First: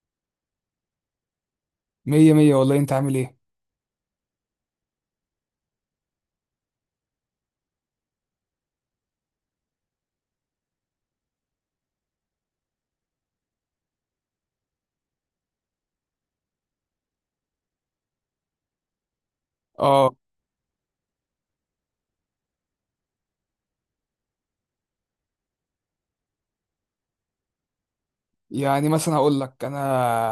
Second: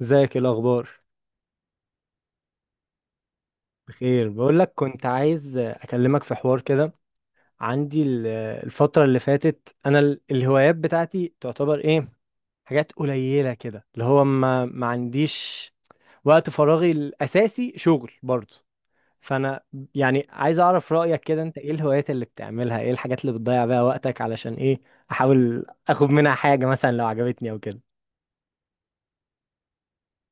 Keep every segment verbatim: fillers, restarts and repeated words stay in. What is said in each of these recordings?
ازيك؟ ايه الاخبار؟ مية مية والله، انت عامل ايه؟ بخير، بقول لك كنت عايز اكلمك في حوار كده. عندي ال- الفتره اللي فاتت انا ال- الهوايات بتاعتي تعتبر ايه؟ حاجات قليله كده اللي هو ما ما عنديش وقت، فراغي الاساسي شغل برضه. فانا اه. يعني عايز اعرف رايك كده، انت ايه الهوايات اللي بتعملها؟ ايه الحاجات اللي بتضيع بيها وقتك؟ علشان ايه احاول اخد منها حاجه مثلا لو عجبتني او كده. يعني مثلا هقول لك انا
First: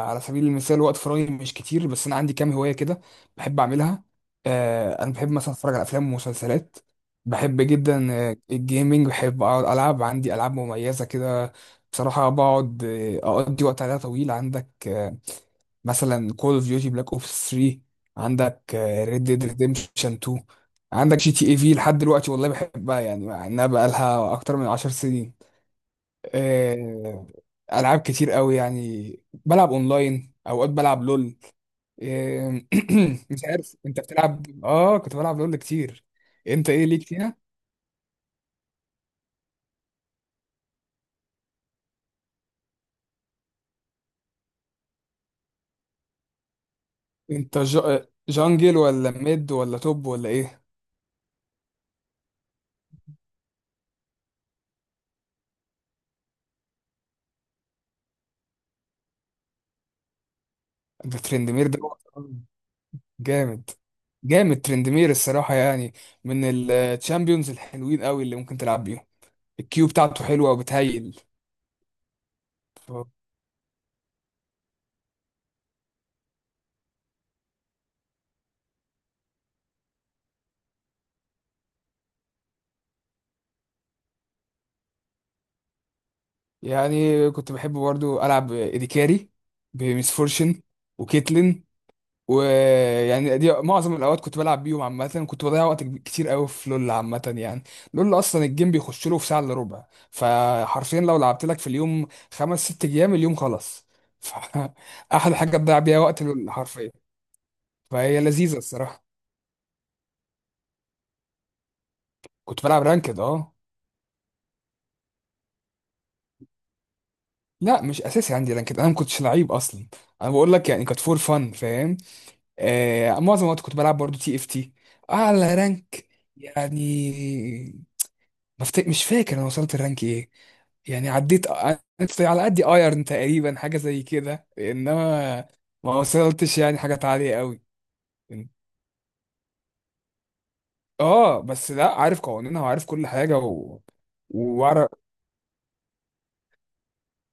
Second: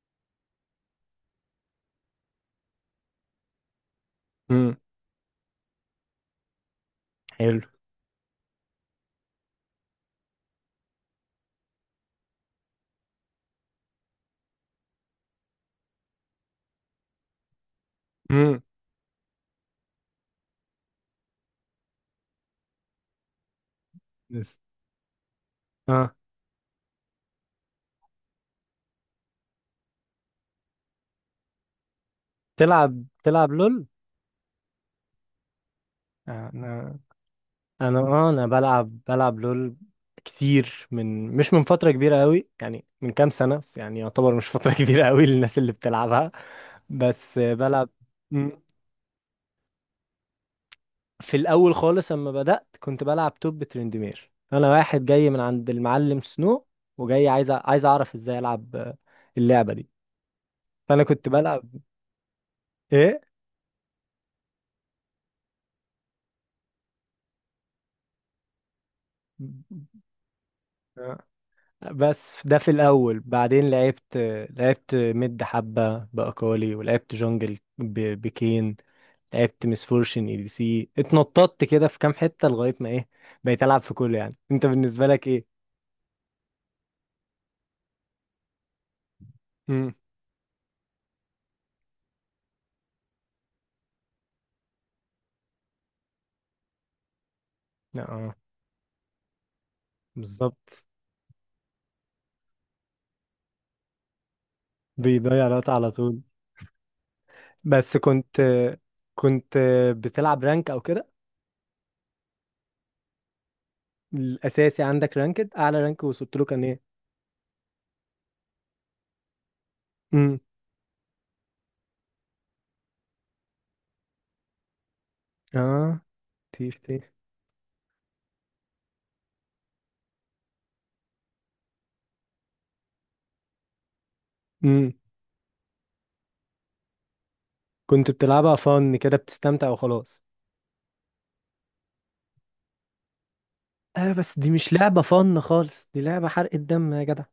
على سبيل المثال، وقت فراغي مش كتير، بس انا عندي كام هواية كده بحب اعملها. امم. آه انا بحب مثلا اتفرج على افلام ومسلسلات، حلو. بحب جدا. آه، الجيمنج بحب اقعد العب، عندي العاب مميزة كده. بصراحة بقعد، آه، اقضي وقت عليها طويل. عندك، آه، مثلا كول اوف ديوتي بلاك اوبس تلاتة، امم. عندك ريد ديد ريديمشن اتنين، عندك جي تي اي في لحد دلوقتي والله بحبها، يعني مع انها بقالها اكتر بس من 10 سنين. اه، آه، العاب كتير قوي، يعني بلعب اونلاين، اوقات بلعب لول. آه، تلعب مش تلعب عارف لول؟ انت بتلعب؟ اه، كنت بلعب لول كتير. آه، انت ايه ليك فيها؟ انا اه انا بلعب بلعب لول كتير، من مش من فترة كبيرة قوي يعني، من كام سنة بس، يعني يعتبر مش فترة كبيرة قوي للناس اللي بتلعبها، بس انت ج- بلعب. آه، مم. جانجل ولا ميد ولا توب ولا ايه؟ في الاول خالص اما بدأت كنت بلعب توب ترندمير، انا واحد جاي من عند المعلم سنو وجاي عايز أ- عايز اعرف ازاي العب اللعبة دي، فانا انت كنت بلعب. ترندمير ده ايه. جامد، جامد ترندمير الصراحة، يعني من الشامبيونز الحلوين قوي اللي ممكن تلعب بيهم، الكيو بتاعته حلوة آه. وبتهيل. بس ده في ف- الاول، بعدين لعبت لعبت مid حبة باكالي، ولعبت جونجل ب- بكين، لعبت مسفورشن اي دي سي، اتنططت كده في كام حتة لغاية ما ايه، بقيت العب في كله يعني. انت بالنسبة لك ايه؟ يعني كنت بحب برضو ألعب إديكاري، امم. بميس فورشن، وكيتلين، ويعني دي معظم الاوقات كنت بلعب بيهم. عامه كنت بضيع وقت كب- كتير قوي في لول، عامه يعني لول اه. اصلا الجيم بيخش له في ساعه الا ربع. بالظبط، فحرفيا لو لعبت لك في اليوم خمس ست ايام، اليوم خلاص. ف- احلى بيضيع حاجه الوقت تضيع على بيها طول. وقت لول حرفيا، بس فهي كنت، لذيذه الصراحه. كنت بتلعب رانك او كده؟ كنت بلعب رانكد، اه. الاساسي عندك رانكد؟ اعلى رانك وصلت له كان ايه؟ لا مش اساسي عندي رانكد، انا ما كنتش لعيب اصلا، انا امم. بقول لك يعني كانت فور فن، فاهم؟ آه معظم الوقت كنت بلعب برضو تي اف تي، اعلى اه. رانك تيف تيف. يعني بفت... مش فاكر انا وصلت الرانك ايه. يعني عديت عديت على قد ايرن تقريبا حاجه زي كده، امم. انما ما وصلتش يعني حاجات عاليه قوي. كنت بتلعبها فن كده، بتستمتع وخلاص. اه بس لا، عارف قوانينها وعارف كل حاجه و... اه بس دي مش وعارف. لعبة فن خالص، دي لعبة حرق الدم يا جدع.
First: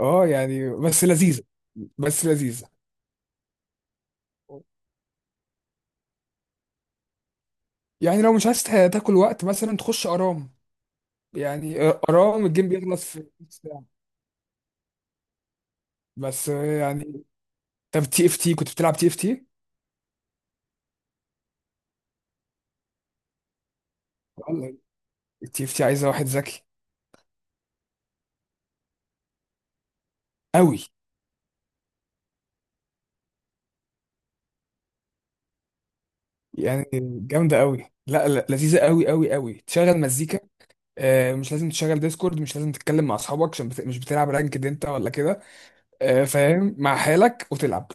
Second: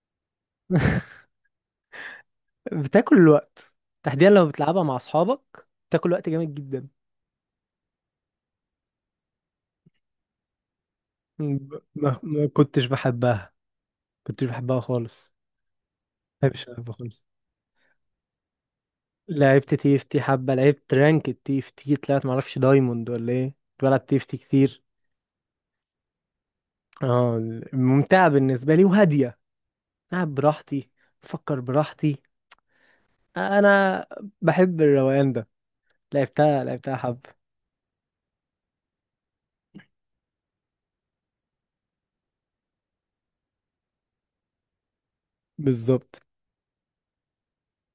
اه يعني بس لذيذه، بس لذيذه. بتاكل الوقت، تحديدا لما بتلعبها مع اصحابك بتاكل وقت جامد جدا. يعني لو مش عايز تا- تاكل وقت، مثلا تخش ارام. يعني ب- ما, ما ارام الجيم كنتش بيخلص في بحبها، نص ساعه، كنتش بحبها خالص، ما بس بحبش العبها خالص. يعني. طب تي اف تي، كنت بتلعب تي اف تي؟ لعبت تي اف تي حبه، لعبت رانك تي اف تي، طلعت معرفش دايموند ولا ايه، كنت بلعب تي اف تي كتير. التي اف تي عايزه واحد ذكي اه. ممتعه بالنسبه لي وهاديه، العب قوي، براحتي، افكر براحتي، انا بحب الروقان ده. لعبتها يعني لعبتها حبه. جامدة قوي، لا لا لذيذة قوي قوي قوي، تشغل مزيكا. آه، مش لازم تشغل ديسكورد، مش لازم تتكلم مع اصحابك عشان بت... مش بتلعب رانكد انت ولا كده. بالظبط. آه، فاهم؟ مع حالك وتلعب،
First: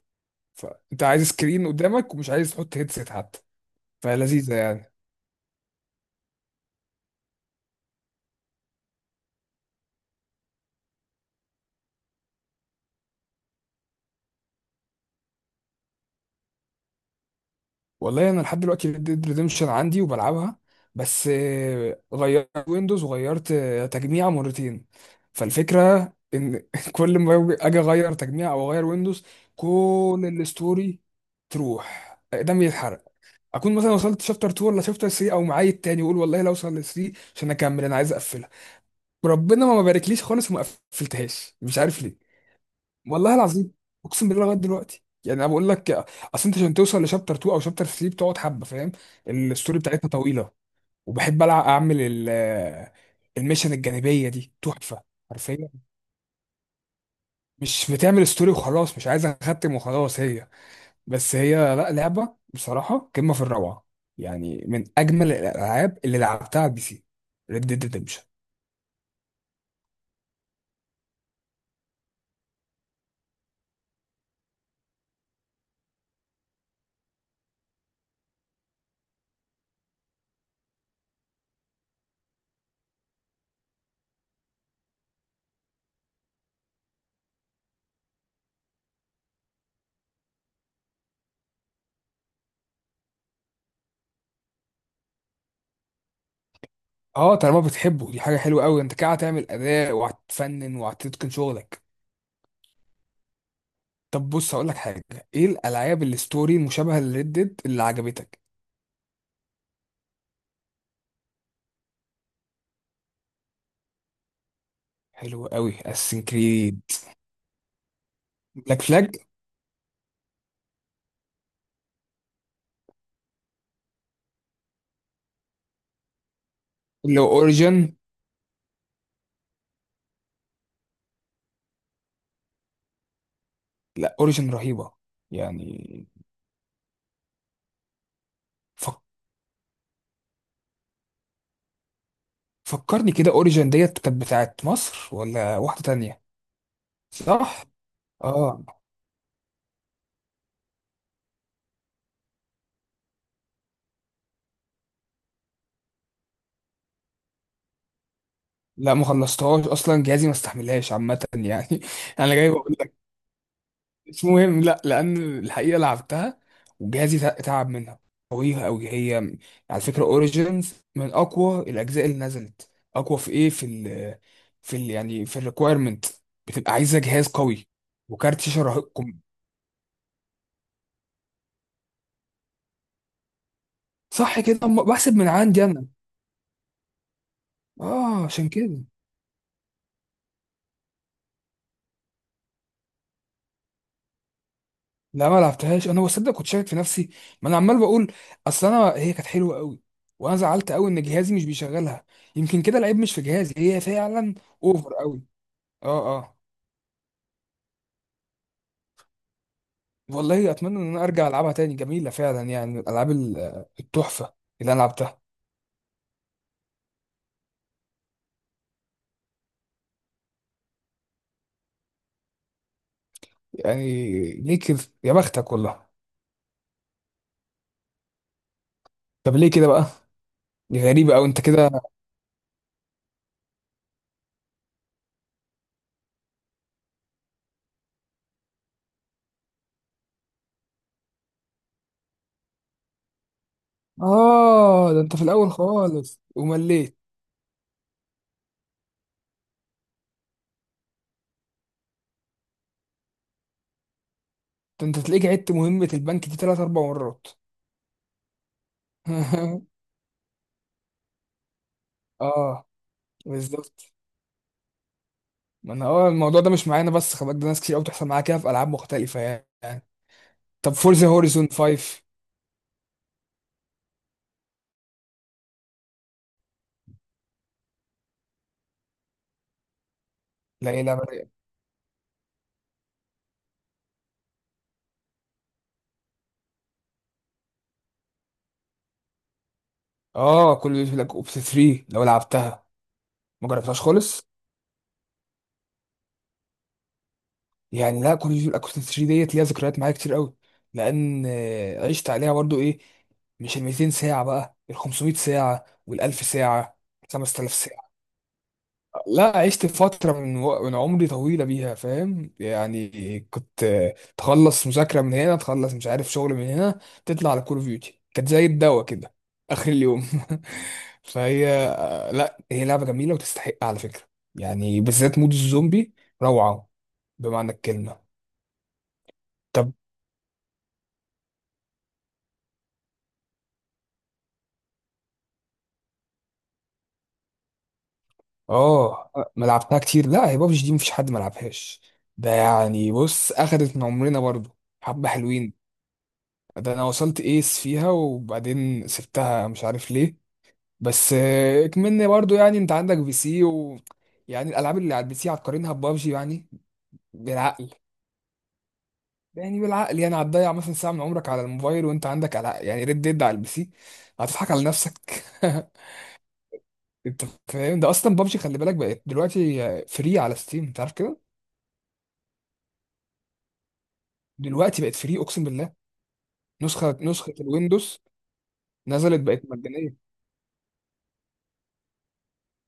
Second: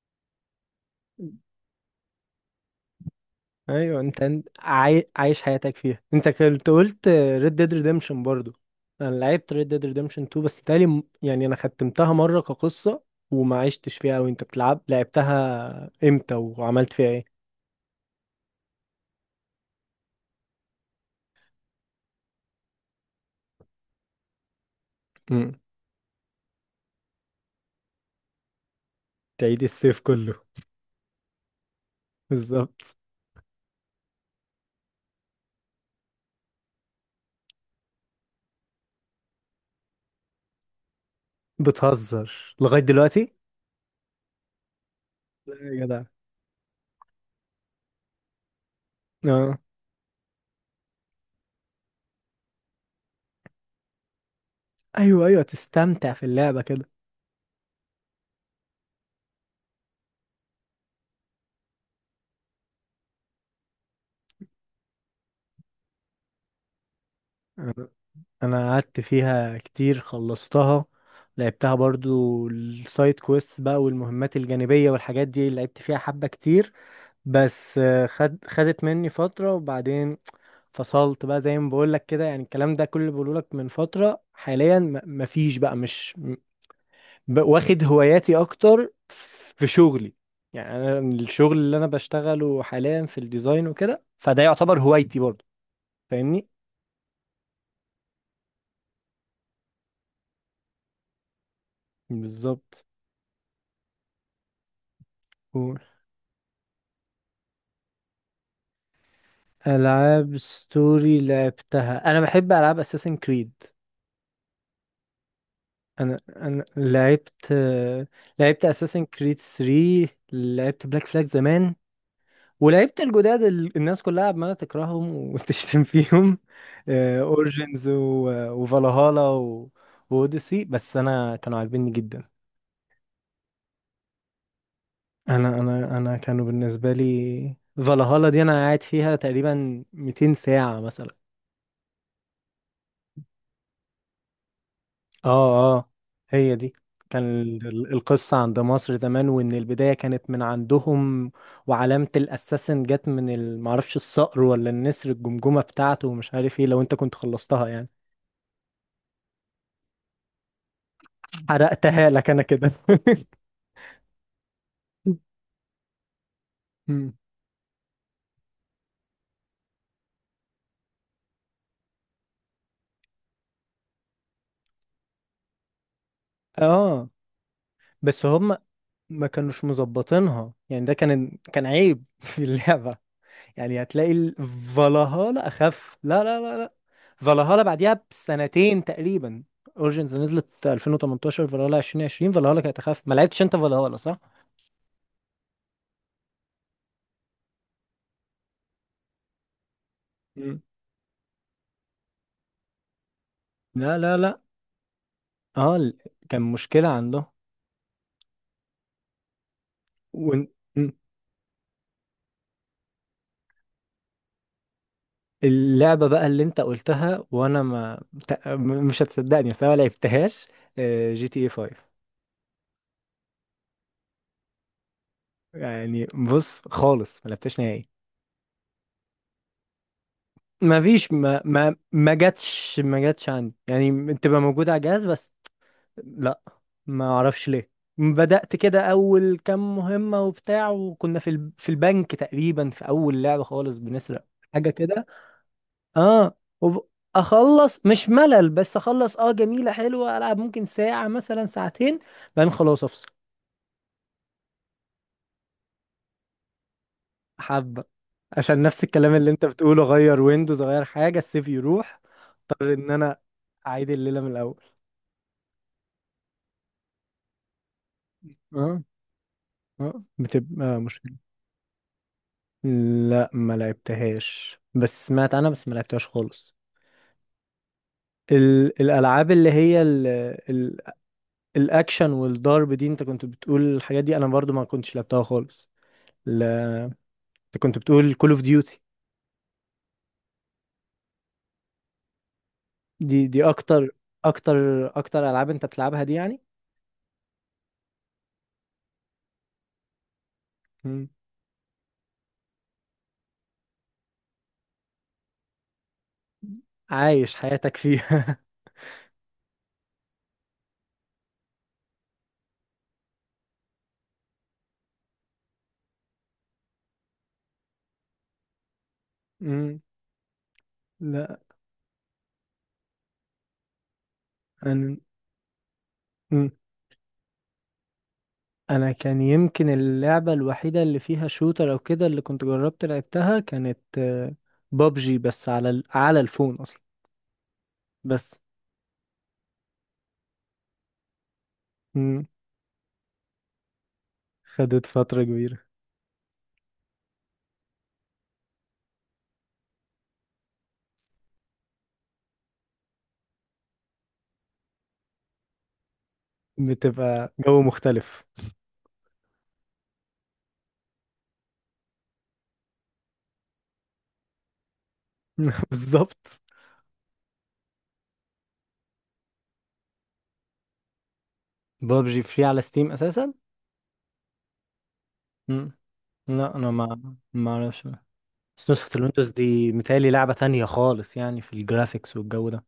فانت عايز سكرين قدامك ومش عايز تحط هيدسيت حتى، ايوه، انت انت فلذيذة يعني. عاي... عايش حياتك فيها. انت كنت قلت ريد ديد ريديمشن برضو، انا لعبت ريد ديد ريديمشن اتنين بس، تالي م- يعني انا ختمتها مره كقصه وما عشتش فيها. وانت بتلعب لعبتها امتى وعملت فيها ايه؟ والله انا لحد دلوقتي ريد ديد ريديمشن عندي وبلعبها، بس آه، غيرت ويندوز وغيرت آه، تجميع مرتين. امم. فالفكره ان كل ما أجي- اجي اغير تجميع او اغير ويندوز، تعيد السيف كل كله. الستوري تروح قدامي، بالظبط. يتحرق. اكون مثلا وصلت شابتر اتنين ولا شابتر تلاتة او معايا التاني، واقول والله لو اوصل ل تلاتة عشان اكمل، انا عايز اقفلها، وربنا ما باركليش خالص وما قفلتهاش، مش عارف. بتهزر لغايه دلوقتي؟ والله العظيم، اقسم بالله لغايه دلوقتي، يعني انا لا بقول يا لك جدع. اصل انت عشان توصل لشابتر اتنين او شابتر تلاتة بتقعد حبه، فاهم؟ اه. الستوري بتاعتها طويله، وبحب العب اعمل ال- الميشن الجانبيه دي تحفه. ايوه ايوه، حرفيا تستمتع في اللعبه كده. مش بتعمل ستوري وخلاص، مش عايز اختم وخلاص هي، بس هي لا، لعبه بصراحه قمه في الروعه، يعني من اجمل الالعاب اللي لعبتها على البي سي، ريد ديد ريدمشن. انا قعدت فيها كتير، خلصتها، لعبتها برضو السايد كويست بقى والمهمات الجانبية والحاجات دي، لعبت فيها حبة كتير، بس آه، خد خدت مني فترة وبعدين فصلت بقى. زي ما بقولك كده يعني، الكلام ده كله بقولك من فترة، حاليا م- مفيش بقى، مش م- ب- واخد هواياتي اكتر في شغلي. يعني انا الشغل اللي انا بشتغله حاليا في الديزاين وكده، فده يعتبر هوايتي برضو، فاهمني. اه طالما بتحبه، دي حاجه حلوه قوي، انت كده هتعمل اداء وهتفنن وهتتقن شغلك. بالظبط. طب بص هقول لك حاجه، ايه الالعاب الستوري مشابهه لريد ديد اللي عجبتك؟ ألعاب ستوري لعبتها، أنا بحب ألعاب أساسن كريد. حلو قوي أنا اساسن أنا كريد، لعبت، لعبت بلاك أساسن فلاج، كريد تلاتة، لعبت بلاك فلاج زمان، ولعبت الجداد اللي الناس كلها عمالة تكرههم وتشتم فيهم، لو أورجنز اوريجن. وفالهالا وأوديسي، بس أنا كانوا عاجبيني جدا. لا اوريجن رهيبه، أنا يعني أنا أنا كانوا بالنسبة لي، فالهالا دي أنا قاعد فك... فيها تقريبا مئتين ساعة مثلا. فكرني كده، اوريجن ديت كانت بتاعت مصر ولا اه واحده اه، تانية؟ هي دي. كان صح، ال- ال- القصة عند اه. مصر زمان، وإن البداية كانت من عندهم، وعلامة الأساسن جت من ال- معرفش الصقر ولا النسر، الجمجمة بتاعته ومش عارف ايه، لو انت كنت خلصتها يعني. لا ما خلصتهاش اصلا، جهازي ما استحملهاش عامه يعني حرقتها لك انا أنا جاي كده. بقول مش مهم، لا لان الحقيقه لعبتها مم. وجهازي تع- تعب منها، قوية قوي هي. على فكره اوريجينز من اقوى الاجزاء اللي نزلت، اقوى في ايه؟ في ال في ال يعني في الريكويرمنت، بتبقى عايزه اه جهاز قوي بس وكارت هم شاشه رهيب، ما كانوش مظبطينها يعني، ده كان كان عيب في اللعبة، يعني هتلاقي ال- صح كده؟ أما بحسب من فالهالا عندي انا، اخف. لا لا لا لا، فالهالا بعديها اه عشان كده. بسنتين تقريبا، اورجنز نزلت ألفين وتمنتاشر، فالهالا ألفين وعشرين. فالهالا كانت اخف، ما لعبتش انت فالهالا صح؟ لا ما لعبتهاش، انا بصدق كنت شاكك في نفسي، ما انا عمال بقول اصل انا هي كانت حلوه قوي، وانا مم. زعلت قوي ان جهازي مش بيشغلها. يمكن كده العيب مش في جهازي، هي لا لا فعلا لا. اوفر قوي، اه ال- اه اه. كان مشكلة عنده. وإن- والله اتمنى ان م. انا ارجع العبها تاني، جميله فعلا، يعني من الالعاب ال- التحفه اللي انا لعبتها. اللعبة بقى اللي انت قلتها وانا ما، ت- م- مش هتصدقني بس انا ما لعبتهاش، آه، جي تي اي خمسة. يعني ليه كده؟ يا بختك والله. يعني بص خالص، ما لعبتهاش نهائي، طب ليه كده بقى؟ دي ما فيش غريبه قوي انت ما كده. ما ما جاتش، ما جاتش عندي، يعني تبقى موجودة على الجهاز بس. لا، ما اعرفش ليه. بدأت كده اول كام مهمة وبتاع، وكنا في ال... في البنك تقريبا في اول لعبة خالص بنسرق حاجة اه ده كده. انت في الاول خالص اه وب... ومليت، اخلص، مش ملل بس اخلص، اه جميلة حلوة، العب ممكن ساعة مثلا ساعتين، بعدين خلاص افصل. ده انت تلاقيك عدت مهمه البنك دي ثلاث اربع مرات حبة، عشان نفس الكلام اللي انت بتقوله، غير ويندوز، غير حاجة، السيف يروح، اه اضطر ان انا اعيد بالظبط. الليلة من الاول. ما انا اه الموضوع ده مش معانا، بس خلي بالك ده ناس كتير قوي بتحصل معاها كده في العاب اه. مختلفه، يعني. اه طب بتبقى فورزا مشكلة. هوريزون فايف؟ لا ما لعبتهاش، بس سمعت عنها، بس ما لعبتهاش خالص. ال... الالعاب اللي هي ال... لا ال... ايه، لعبه رايقة. الاكشن والضرب دي، انت كنت بتقول الحاجات دي، انا برضو ما كنتش لعبتها خالص. ال... انت كنت بتقول كول اوف ديوتي، اه، كل بيقول لك اوبس ثري لو لعبتها. دي دي ما جربتهاش اكتر، خالص. اكتر اكتر العاب انت بتلعبها دي يعني. يعني لا كوريجي والاكوستيك ثري ديت ليها ذكريات معايا كتير قوي، مم. لان آه، عشت عليها برضو ايه، مش ال ميتين ساعه بقى، ال خمسميه ساعه وال ألف ساعه، عايش خمس تلاف حياتك ساعه. فيها. لا عشت فتره من و... من عمري طويله بيها، فاهم؟ يعني كنت آه، تخلص مذاكره من هنا، تخلص مش عارف شغل من هنا، تطلع على كول اوف ديوتي، كانت زي الدواء كده اخر مم. اليوم لا فهي آه، لا هي لعبه جميله وتستحق على فكره، يعني انا، بالذات مود الزومبي مم. روعه بمعنى الكلمه. انا كان يمكن طب اللعبة الوحيدة اللي فيها شوتر او كده، اللي كنت جربت لعبتها، كانت بابجي بس على ال... على الفون اصلا بس. اه، ما لعبتها كتير لا، هي بابجي دي مفيش حد ما لعبهاش، مم. ده يعني بص اخدت من عمرنا برضو خدت حبة فترة حلوين. كبيرة. ده انا وصلت ايس فيها وبعدين سبتها، مش عارف ليه. بس آه، اكملني برضو يعني، انت عندك بي سي و يعني الالعاب اللي على البي سي هتقارنها ببابجي؟ يعني بتبقى جو بالعقل، مختلف. يعني بالعقل، يعني هتضيع مثلا ساعة من عمرك على الموبايل وانت عندك ألع- يعني ريد ديد على البي سي، هتضحك على نفسك بالظبط. انت فاهم ده؟ اصلا بابجي خلي بالك بقت دلوقتي فري على ستيم، انت عارف كده؟ بابجي فري على ستيم اساسا. دلوقتي بقت فري، اقسم بالله، مم. لا انا نسخه ما نسخه ما اعرفش. الويندوز بس نسخة نزلت الويندوز بقت دي مجانيه. متهيألي لعبة تانية خالص، يعني في الجرافيكس والجو ده.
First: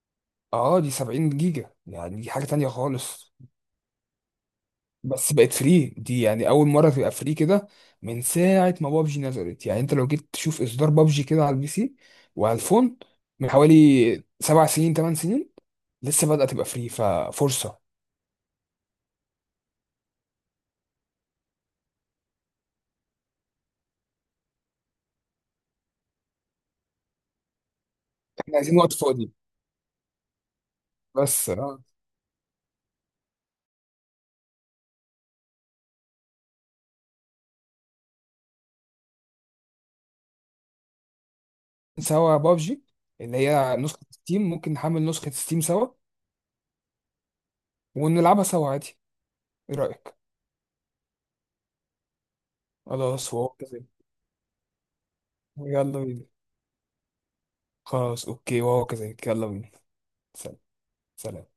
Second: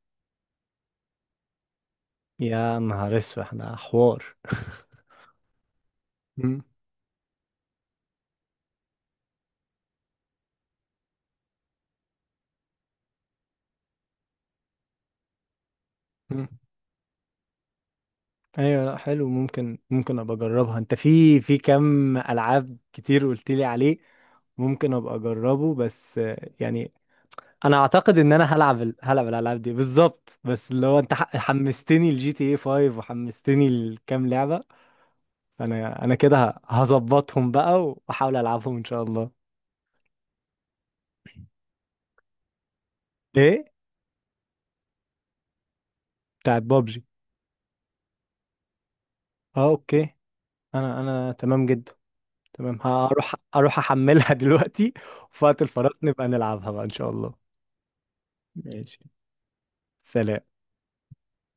اه دي سبعين جيجا، يعني دي حاجه تانية يا نهار خالص، اسود ده حوار. بس بقت فري دي، يعني مم. اول مره تبقى فري كده من ساعه ما بابجي نزلت. يعني انت لو جيت تشوف اصدار بابجي كده على البي سي وعلى الفون من حوالي سبع سنين، ثمان سنين، لسه مم. بدأت تبقى فري، ففرصه. ايوه لا حلو، ممكن ممكن ابقى اجربها، انت في في كم العاب كتير قلت لي عليه، ممكن ابقى اجربه، بس آه، يعني انا اعتقد ان انا احنا عايزين هلعب وقت ال- هلعب فاضي الالعاب دي بالظبط، بس اللي هو انت ح- بس اه. حمستني الجي تي اي خمسة، وحمستني لكام لعبه. انا انا كده ه- هظبطهم بقى واحاول العبهم ان شاء الله. سوا بابجي اللي ايه؟ هي نسخه ستيم، ممكن نحمل نسخه ستيم سوا بتاعت بابجي. ونلعبها سوا عادي، اه ايه اوكي. رأيك؟ انا انا تمام جدا، تمام، خلاص هروح واو، اروح احملها دلوقتي، وفي وقت يلا الفراغ بينا. نبقى نلعبها بقى ان شاء الله. خلاص اوكي، وهو ماشي، كذلك، يلا بينا. سلام. سلام. سلام.